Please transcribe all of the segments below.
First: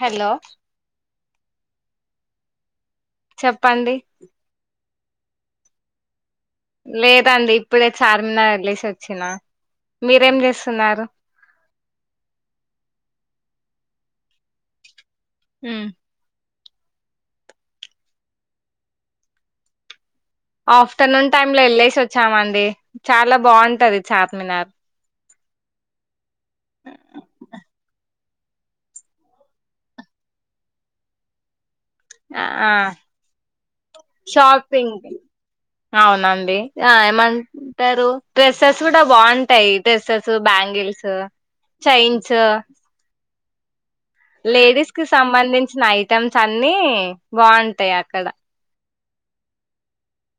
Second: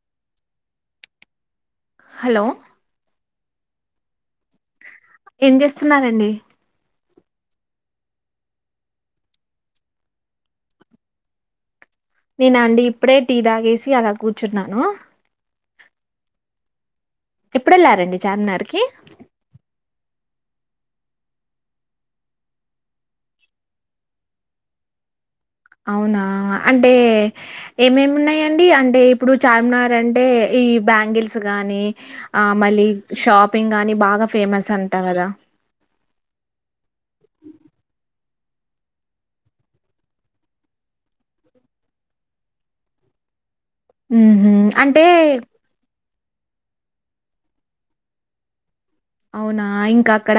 Hello hello చెప్పండి ఏం చేస్తున్నారండి లేదండి ఇప్పుడే చార్మినార్ వెళ్లేసి వచ్చిన మీరేం చేస్తున్నారు నేనా అండి ఇప్పుడే టీ తాగేసి అలా కూర్చున్నాను ఉమ్ ఎప్పుడు వెళ్లారండి చార్మినార్ కి ఆఫ్టర్నూన్ టైమ్ లో వెళ్ళేసి వచ్చామండి చాలా బాగుంటది చార్మినార్ అవునా అండి అండి ఇప్పుడు చార్మినార్ అంటే ఈ బ్యాంగిల్స్ గాని ఆ ఆ మళ్ళీ షాపింగ్ బాగా ఫేమస్ అంట షాపింగ్ కదా అవునండి ఆ ఏమంటారు డ్రెస్సెస్ గుడా బాగుంటాయి డ్రెస్సెస్ బ్యాంగిల్స్ చైన్స్ ఉహుమ్ లేడీస్ కి అంటే సంబంధించిన ఐ ఐటమ్స్ అన్ని బాగుంటాయి అక్కడ అవునా ఇంకా అక్కడ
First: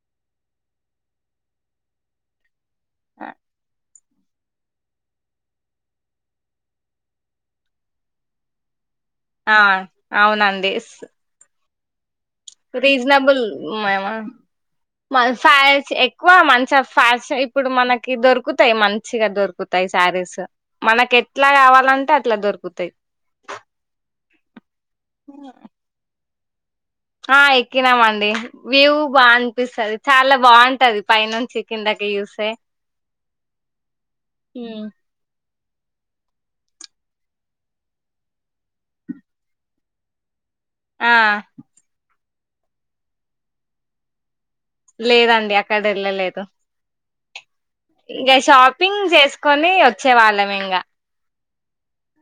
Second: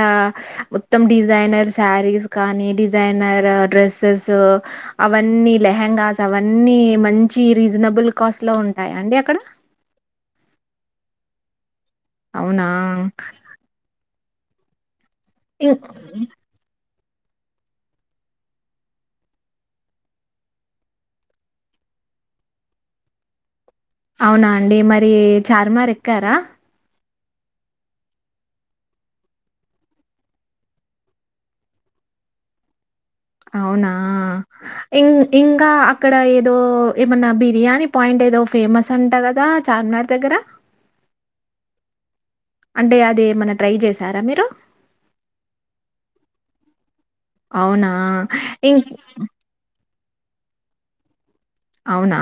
మొత్తం డిజైనర్ శారీస్ కానీ డిజైనర్ డ్రెస్ అవన్నీ లేహంగస్ అవ్వనీ మంచి రీజనబుల్ కాస్ట్ లో ఉంటాయ్ ఆ అవునండి అవునా రిజనబుల్ ఉన్నాయా మల్ ఇం ఫైల్స్ ఎక్కువ మంచం ఫ్యాషన్ ఇప్పుడు మనకి దొరుకుతాయి మంచిగా దొరుకుతాయి శారీస్ మనకి ఎట్లా కావాలంటే అట్లా దొరుకుతాయి అవునా అండి మరి చార్మినార్ ఎక్కారా ఆ ఎక్కినా మండి వ్యూ బా అనిపిస్తది చాలా బాగుంటది పై నుంచి కిందకి చూస్తే అవునా ఇంగ్ ఇంగ్ ఇంకా అక్కడ ఏదో ఏమన్నా బిర్యానీ పాయింట్ ఏదో ఫేమస్ అంటా కదా చార్మినార్ దగ్గర ఆ అంటే అది ఏమన్నా ట్రై చేశారా మీరు లేదండి అక్కడ ఎళ్ళలేదు అవునా ఇంకా ఇం షాపింగ్ చేసుకొని వ చే వాళ్ళమింగా అవునా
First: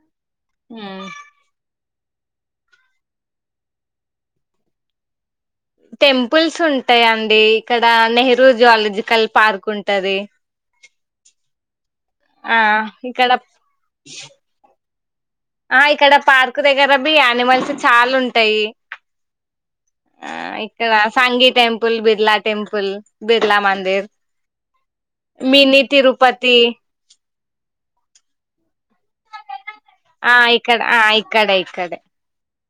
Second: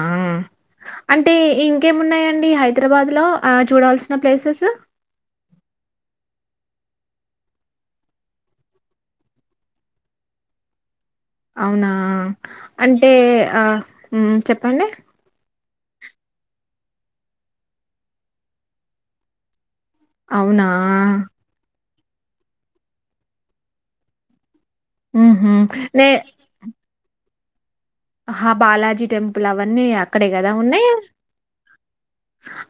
అంటే ఇన్ ఇంకేమున్నాయండి హైదరాబాద్ లో చూడాల్సిన ప్లేసెస్ టెంపుల్స్ ఉంటాయండి ఇక్కడ నెహ్రూ జువాలజికల్ పార్క్ ఉంటది అవునా ఆ అంటే ఇక్కడ ఆ హుమ్ చెప్పండి ఆ ఇక్కడ పార్క్ దగ్గర బి యానిమల్స్ చాలా ఉంటాయి ఆ అవునా ఇక్కడ సంగీ టెం బిర్లా టెంపుల్ బిర్లా మందిర్ ఊహూ మినీ నే తిరుపతి హ బాలా టెంపుల్ అవన్నీ అక్కడే ఆ కదా ఇక్కడ ఉన్నాయి ఆ ఇక్కడే ఇక్కడే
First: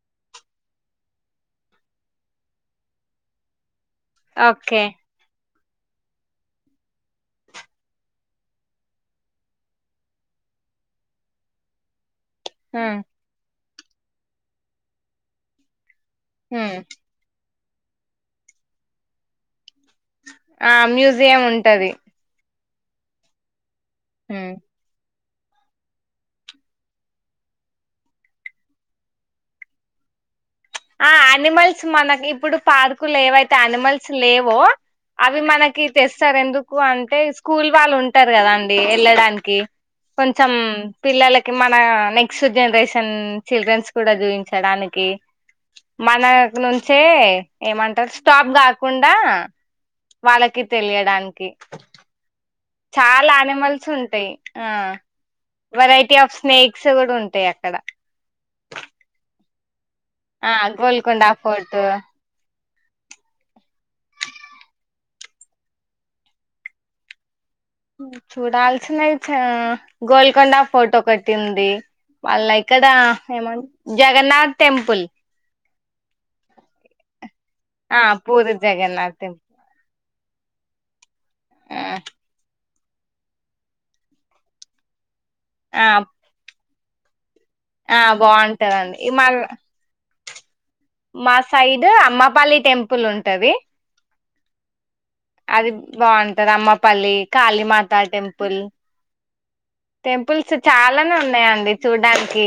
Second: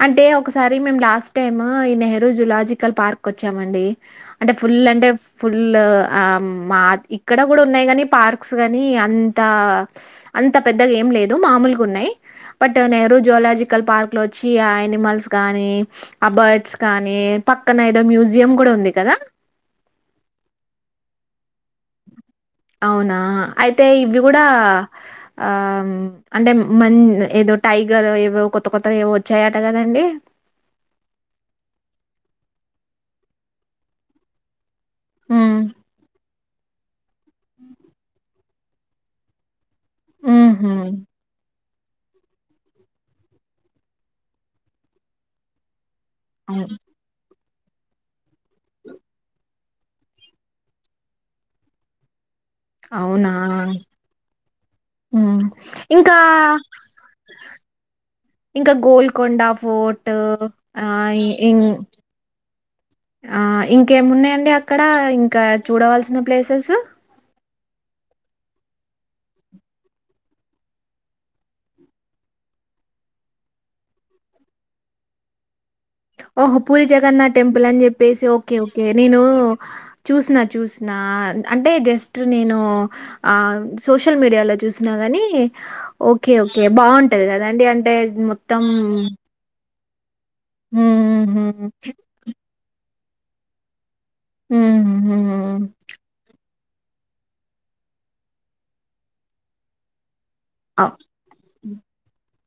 అంటే ఒకసారి మేము లాస్ట్ టైమ్ ఈ నెహ్రూ జులాజికల్ పార్క్ వచ్చామండి అంటే ఫుల్ ఓకే అంటే ఫుల్ ఆ మా ఇక్కడ కూడా ఉన్నాయి కాని పార్క్స్ గాని అంతా అంత పెద్దగా ఏం లేదు మామూలుగా ఉన్నాయి బట్ హ్మ్ నెహ్రూ జువలజికల్ కల్ పార్క్ లో వచ్చి అనిమల్స్ గాని ఆ బర్డ్స్ హ్మ్ కానీ పక్కన ఏదో మ్యూజియం కూడా ఉంది కదా ఆ మ్యూజియం ఉంటది అవునా ఆ అయితే ఇవి కూడా హ్మ్ ఆ అంటే మ ఏదో టైగర్ ఏవో కొత్త కొత్తగా ఏవో వచ్చాయట కదండి ఆ అనిమల్స్ మనకి ఇప్పుడు పార్కులు ఏవైతే అనిమల్స్ లేవో అవి ఉమ్ మనకి తెస్ సార్ ఎందుకు అం టే స్కూల్ వాళ్ళు ఉంటారు కదా అం డి ఎల్లాడానికి కొంచెం ఉహు పిల్లలకి మ ఆ నెక్స్ట్ జనరేషన్ చిల్డ్రన్స్ కూడా చూయిించడానికి మన అవును నుంచే ఏమంటారు స్టాప్ కాకుండా వాళ్ళకి తెలియడానికి అవునా చాలా అనిమల్స్ ఉంటాయి, ఆ హ్మ్ ఇంకా వెరైటీ ఆఫ్ స్నేక్స్ కూడా ఉంటాయి అక్కడ ఇంకా గోల్కొండ ఫోర్ట్ ఆ గోల్కొండ ఇ- ఇం ఫోర్టూ ఆ ఇంకేమున్నాయండి అక్కడ ఇంకా చూడవలసిన ప్లేసెస్ చూడాల్సినవి చ గోల్కొండ ఫోటో ఒకటి ఉంది, వాళ్ళ ఎక్కడ ఏమన్ జగన్నాథ్ టెంపుల్ ఓహో పూరి జగన్నాథ్ టెంపుల్ అని ఆ చెప్పేసి పూరి ఓకే ఓకే జగన్నాథ్ నేనూ టెంపుల్ చూసిన చూసినా అంటే జస్ట్ నేనూ ఆ సోషల్ మీడియాలో చూసిన గని కే ఆ ఓకే ఓ కే బాగుంటది కద్ ఆ బాగుంటదండి ఇ మ హ్మ్ మా హ్మ్ సైడ్ అమ్మపల్లి టెంప్ పుల్ ఉంటది మ్ అది బాగుంటది అమ్మ ప్ పల్లి కాళీ మాత టెంపల్ టెం పుల్స్ హ్మ్ చాలానే ఉన్నాయండి చూడ్డానికి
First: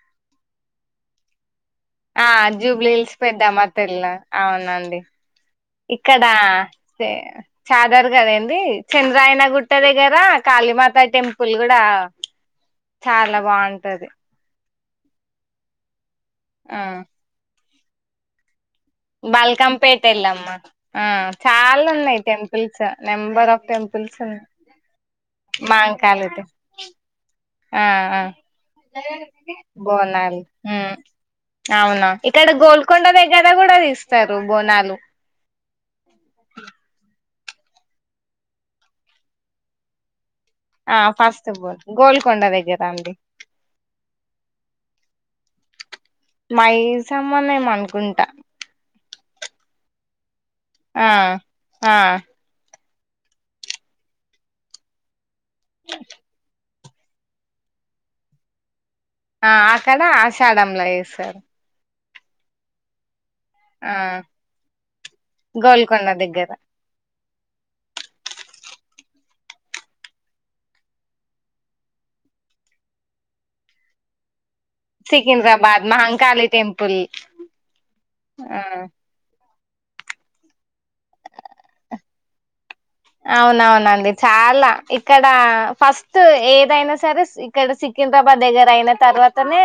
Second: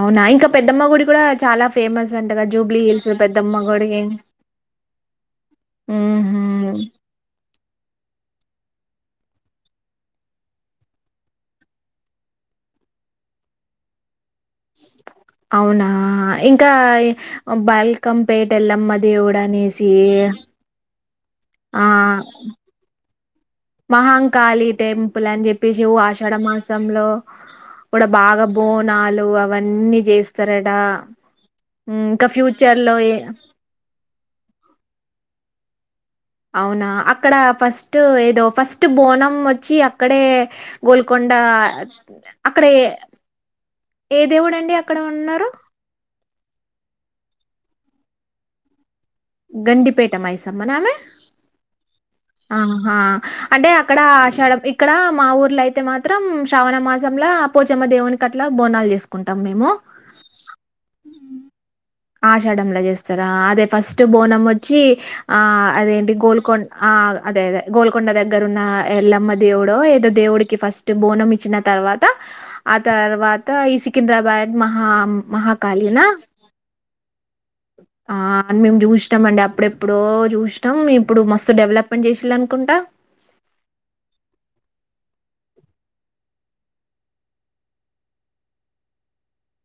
అవునా ఇంక పెద్దమ్మ గుడి కూడా చాలా ఫేమస్ ఆ అంట కదా జూబ్లీ హిల్స్ పెద్దమ్మ గుడి పెద్దమ్మతల్ల అవునండి ఇక్కడ ఉహు చె చాదారు ఘాట్ ది చంద్రాయన గుట్ట దగ్గర కాళీమాత టెంపుల్ కూడా చాల బాగుంటది. అవునా ఇంకా ఆ ఇ బల్కంపేట్ ఎల్లమ్మ దేవుడు అనేసి. బాల్కంపేట ఎల్లమ్మ ఆ చాలున్నాయి టెంపుల్స్. నెంబర్ ఆఫ్ టెంపుల్స్ ఉన్నాయి మహాంకాళి టెంపుల్ అని చెప్పేసి ఓ మాంకాళి ఆషాఢ మాసంలో. ఆ కూడా అ బాగా బోనాలు అవన్నీ బోనాలు చేస్తారట హమ్ అవునా ఇంకా ఇక్కడ ఫ్యూచర్ లో గోల్కొండ దగ్గర కూడా తిస్తరు బోనాలు. అవునా అక్కడ ఫస్ట్ ఏదొ ఫస్ట్ బోనం ఒచ్చి అక్కడే. ఆ గోల్కొండా ఫస్ట్ బోన్ గోల్కొండ అక్కడ దగ్గర ఏ అండి ఏ దేవుడు అండి అక్కడ ఉన్నార్. మై సమ్మనే ఏమ అనుకుంటా. గండిపేట మైస్ ఆ ఆ ఆహా అంటె అక్కడ ఆషాడం ఇక్కడ మా ఊర్ ల అయితే మాత్రం శ్రవణ మాస్ అ పోచమ్మ దేవుని అట్లా బోనాలు. జేసుకుంటాం ఆ మేము. అక్కడ ఆషాఢంలో చేస్తారు. ఆషాడలా చేస్తం. తర అదే ఆ ఫస్ట్ బోనం వచ్చి ఆ గోల్కొండ అదేంటి దగ్గర గోల్కొండ ఆ అదే అదే గోల్కొండ దగ్గర ఉన్న ఎల్లమ్మ దేవుడో ఏదో దేవుడికి ఫస్ట్ బోనం ఇచ్చిన తర్వాత ఆ తర్వాత ఈ సికింద్రాబాద్. మహా సికింద్రాబాద్ మహాకాళినా మహంకాలీ టెంపుల్. ఆ అని మేము చూసినమండి అప్పుడే ఎప్పుడో చూసీనము ఇప్పుడు మస్తు డెవలప్మెంట్ చేసిల్లు అనుకుంటా. అవునవునండి చాలా ఇక్కడ ఫస్ట్ ఏదైనా సరే ఇక్కడ సికింద్రాబాద్ దగ్గర అయిన తర్వాతనే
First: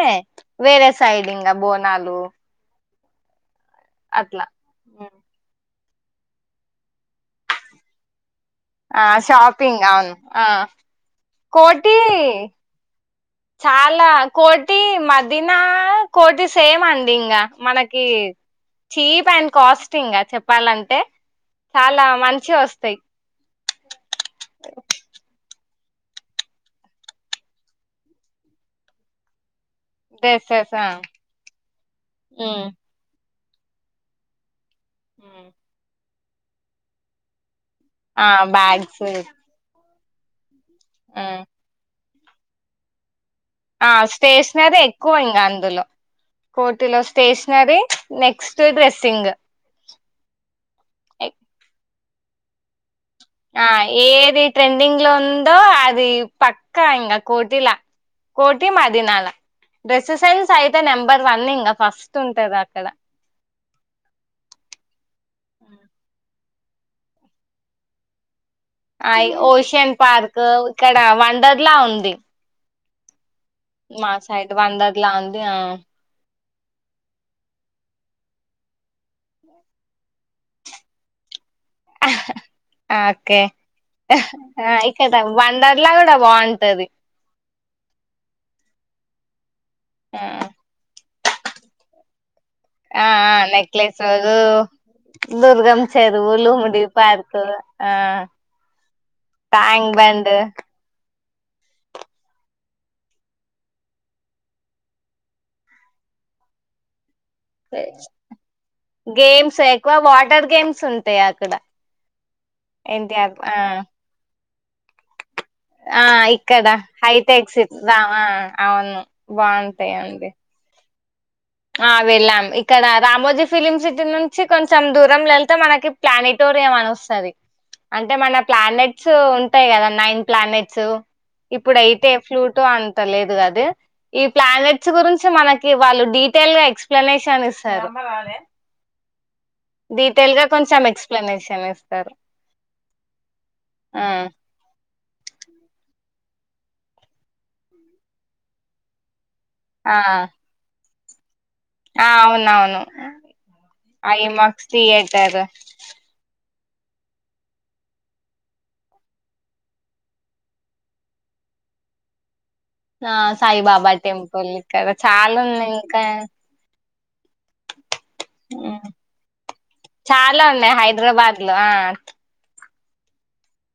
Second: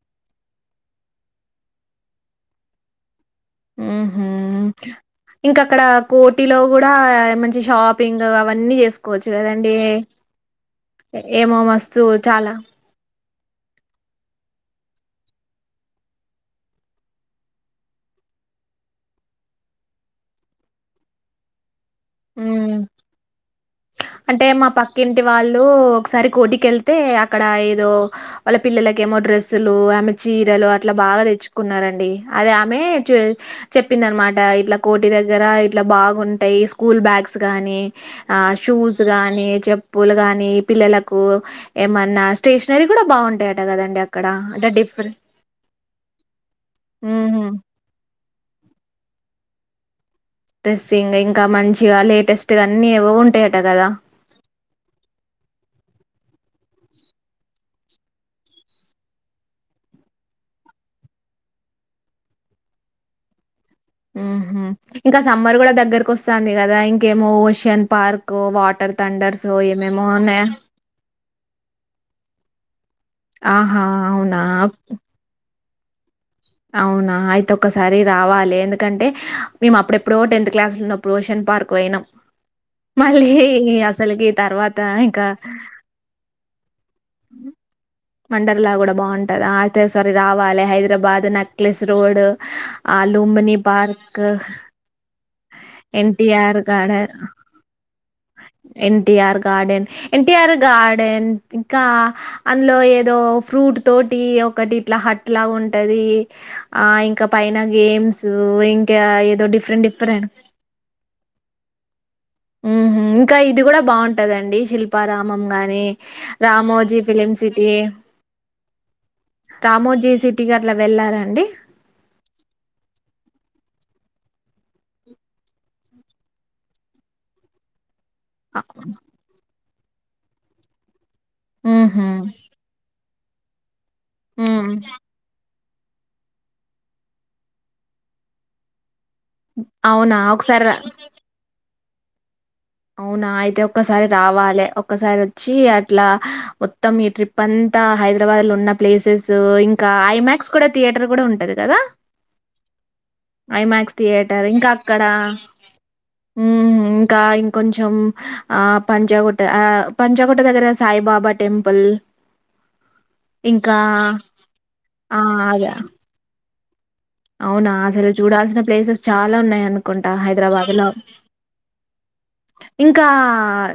వేరే సైడ్ ఇంకా బోనాలు. అట్లా ఇక్కడ కోటిలో కూడా మంచి షాపింగ్ అవన్నీ ఆ చేసుకోవచ్చు. కదండి షాపింగ్ అవును ఆ ఏమో కోటి మస్తు చాలా చాలా కోటి మదీన కోటి సేమ్ అండి ఇంకా మనకి చీప్ అండ్ కాస్ట్ ఇంకా చెప్పాలంటే, చాలా మంచి ఉమ్ వస్తాయి అంటే మా పక్కింటి వాళ్ళు. ఒకసారి కోటి కి వెళ్లితే అక్కడ ఏదో వాళ్ళ పిల్లలకి ఏమో డ్రె అసలు ఆమె చీరలు డ్రెస్సెస్ ఆ అట్ల బాగా తెచ్చుకున్నారండి అది ఉమ్ ఆమె చె హా చెప్పిందనమాట ఇట్ల కోటి దగ్గర ఇట్ల బాగు ఉన్ టై యిస్ స్కూల్ బ్యాగ్స్ గానీ నీ ఆ షూస్ గానీ చెప్ పూలుగానీ ఇప్ పిల్లలకు ఎమన్ నా స్టేషనరీ కూడా బాగు ఆ స్టేషనరీ ఎక్కువ ఇంగ అందులో కోర్టులో హుహు. స్టేషనరీ నెక్స్ట్ డ్రెస్సింగ్ డ్రెస్సింగ్ ఇంక మంచి ఇగ లేటెస్ట్ గా అన్ని అవ్ ఆ ఏది ట్రెండింగ్ లో ఉందో అది పక్ క్క ఇంగ కోటిలా కోటి మదినాల డ్రెస్ సెన్స్ అయితే నెంబర్ వన్ ఇంగ ఫస్ట్ ఉంటది అక్కడ మ్మ్ హ్హ్ ఇంక సమ్మర్ గుడా దగ్గరకు వస్ తంది గదా ఇంకేమో ఓషియన్ పార్ అ ఇగ ఓషియన్ పార్క్ ఉన్నాయా ఉ ఇక్కడ వండర్లా ఉంది ఆహా మా అవునా సైడు వండర్ లా ఉంది ఆ అవునా అయితే ఒక్కసారి రావాలె ఎందుకంటే హ్ మేము అప్పుడెప్పుడో టెన్త్ క్లాస్ లున్నపుడు ఓషియన్ పార్ ఓకే అసలుకి తర్వాత ఇక్కడ వండర్లా గుడా బాగుంటది మ్ వండర్లా గుడా బాగుంటది ఆగ్ తే ఓసారి ఆ రావాలె హైదరాబాద్ నక్లెస్ రోడ్ ఆ ఆ Lumbini necklace park road, Durgam చెరువులు, ఎన్టీఆర్ లూమ్డి గార్డెన్ పార్క్ ఆ NTR garden tank bund NTR garden ఇంకా ఆ లో ఏదో ఫ్రూట్ తోటి ఒకటి ఇట్ల హట్ లాగా ఉంటది ఆ ఇంక్ ఇంక పైన గేమ్స్ ఇంక ఏదో గేమ్స్ డిఫరెంట్ ఎక్కువ డిఫరెంట్ వాటర్ గేమ్స్ ఉంటాయి అక్కడ మ్మ్ హ్హ్ ఇంక ఎన్టీఆర్ ఆ ఇది గుడా బాగుంటదండి శిల్పారామ్ మమ్ గాని ఆ ఇక్కడ రామోజీ ఫిలిమ్ సి హైటెక్ సిటీ రామా అవును బాగుంటయి అండి వెళ్ళారా ఆ వెళ్ళాం ఇక్కడ రామోజీ ఫిలిమ్ సిటీ నుం చి కొంచం దూరంలో ఎళ్తే మనకి ప్లానిటోరియం అని వస్తది అంటే మన ప్లానెట్స్ ఉ టయి కదా నైన్ ప్లానెట్స్ ఉహు ఇప్పుడయితే ఫ్లూటో అం త లేదు అదీ ఈ ఉ ప్లానెట్స్ గురించి మన కి వాళ్ళు డి టెల్గా ఎక్స్ప్లనేషన్ ఇస్తారు. అవునా డీటెయిల్గా ఒకసారి కొంచెం ఎక్స్ప్లెనేషన్ ఇస్ స్తరు అవునా అయితే ఒక్కసారి రావాలె ఒకసారి వచ్చి అట్లా మొత్తం ఈ ట్రిప్ అంతా హైదరాబాద్లున్న ప్లేసెస్ సూ ఇంకా ఆ ఐమాక్స్ కూడా థియేటర్ కూడా ఉంటది. కదా ఆ అవునవును ఐమాక్స్ థియేటర్ ఐమాక్స్, థియేటర్ మ్ ఇంకా ఇం కొంచం ఆ పంజాగుట్ ఆ పంజాగుట్ట దగ్గర సాయిబాబా టెంపుల్ ఆ ఇంకా సాయిబాబా టెంపుల్ ఇక్కడ ఆ చాలా అదే ఉన్నయి ఇంకా అవునా అసలు చూడాల్సిన ఉమ్, ప్లేసెస్ చాలా ఉన్నాయి అనుకుంటా చాలా హైదరాబాద్ ఉన్నాయి లో హైదరాబాద్ లో ఆ ఇంకా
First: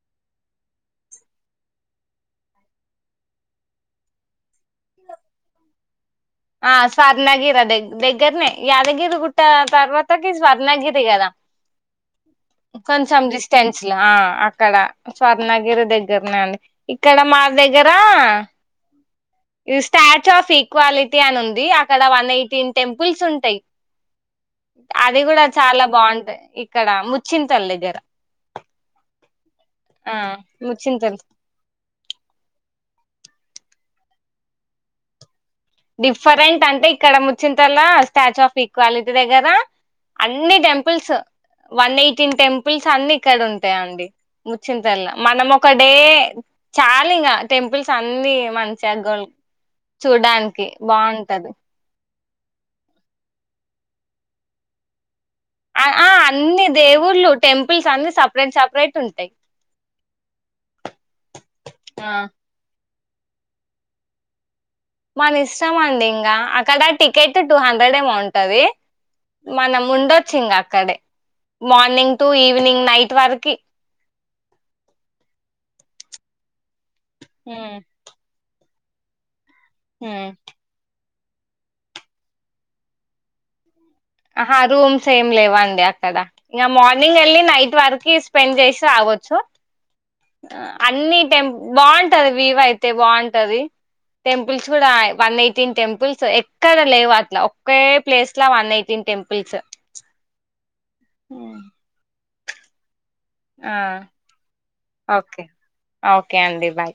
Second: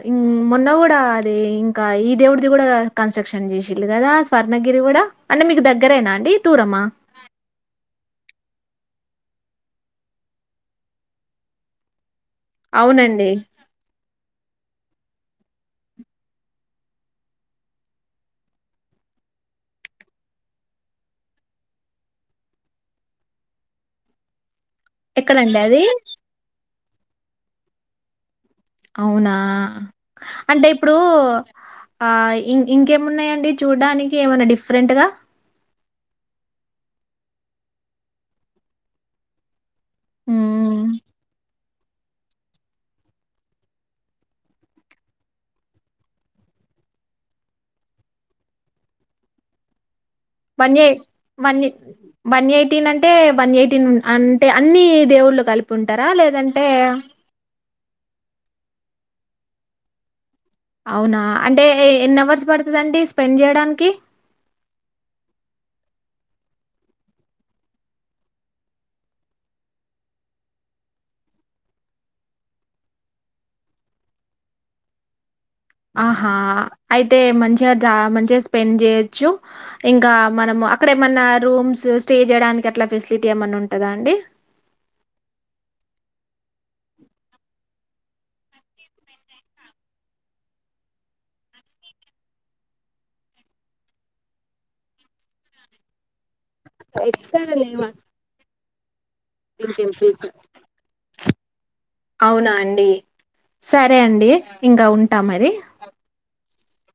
ఇన్ మొన్న గుడా అది ఇంకా ఈ దేవుడ్ది కూడా కన్స్ట్రక్షన్ చేసిన్లు కదా స్వర్ణగిరి కూడా అంటే మీకు దగ్గరేనా ఆ దూరమా స్వర్నగిరా దగ్ దగ్గర్నే యాదగిరి గుట్ట తర్వాతకి స్వర్ణగిరి కదా కొంచం అవునండి డిస్టెన్స్లో ఆ అక్కడ స్వర్ణగిరి దగ్గర్నే అండి ఇక్కడ మా దగ్గర ఇ స్టాచ్యూ ఆఫ్ ఈక్వాలిటీ ట్యాన్ ఉంది అక్కడ వన్ ఎయిటీన్ టెంపుల్స్ ఉంటయి. అది కూడా ఎక్కడండి అది చాలా బాగుంటయి ఇక్కడ ము చింతాల్ దగ్గర అవునా ఆ అంటే ఇప్పుడూ ముచ్చింతల్ ఆ ఇం ఇంకేమున్నాయండి చూడ్డానికి ఏమన్నా డిఫ్రెంట్గా డిఫరెంట్ అంటే ఇక్కడ ముచ్చంల్లా స్టాచ్యూ ఆఫ్ ఈక్వాలిటీ దగ్గరా అన్ని హ్మ్ టెంపుల్స్ వన్ ఎయిటీన్ టెంపుల్స్ అన్ని ఇక్కడుంటయండి. ముచ్చింతల్ల మనం ఒక డే చాలింగ టెంపుల్స్ అన్ని మంచిగా గోల్ చూడ్డన్ బన్చేయ్ బన్జెయి వన్ ఎయిటీన్ అంటే వన్ ఎయిటీన్ ఉన్ అంటే అన్ని దేవుళ్ళ ఆ అన్ని దేవుళ్ళలు టెంపుల్స్ అన్ని సపరేట్ సాపరైట్ ఉంటాయి అవునా అంటే ఎన్ని అవర్స్ పడుతదండి స్పెండ్ చేయడానికి మన ఇష్టం అండి ఇంకా, అక్కడ టికెట్ టూ హండ్రెడ్ ఏమౌంటది, మనం ఉండొచ్చు ఇంకా అక్కడే, మార్నింగ్ టు ఈవినింగ్ నైట్ వరకి ఆహా అయితే ఉమ్ మంచిగా [unintelligible] మంచిగా స్పెండ్ చేయోచ్చు ఇంకా ఉమ్ మనము అక్కడే ఏమన్నా రూమ్స్ స్టే చేయడానికి అట్లా ఫెసిలిటీ ఏమన్నా ఉం ఆహా రూమ్స్ ఏం లేవండి అక్కడ ఇంక మార్నింగ్ వెళ్ళి నైట్ వరకి స్పెండ్ చేసి ఆగొచ్చు అన్ని టెంపుల్ బాగుంటది వివ్ అయితే బాగుంటది, టెంపుల్స్ కూడా వన్ ఎయిటీన్ టెంపుల్స్ కదా లేవు అట్లా ఒకే ప్లేస్ లా వన్ అయి [unintelligible] [inaudible] అవునా అండి ఆ సరే అండి ఇంకా ఉంటా ఓకే మరి ఓకే అండి బాయ్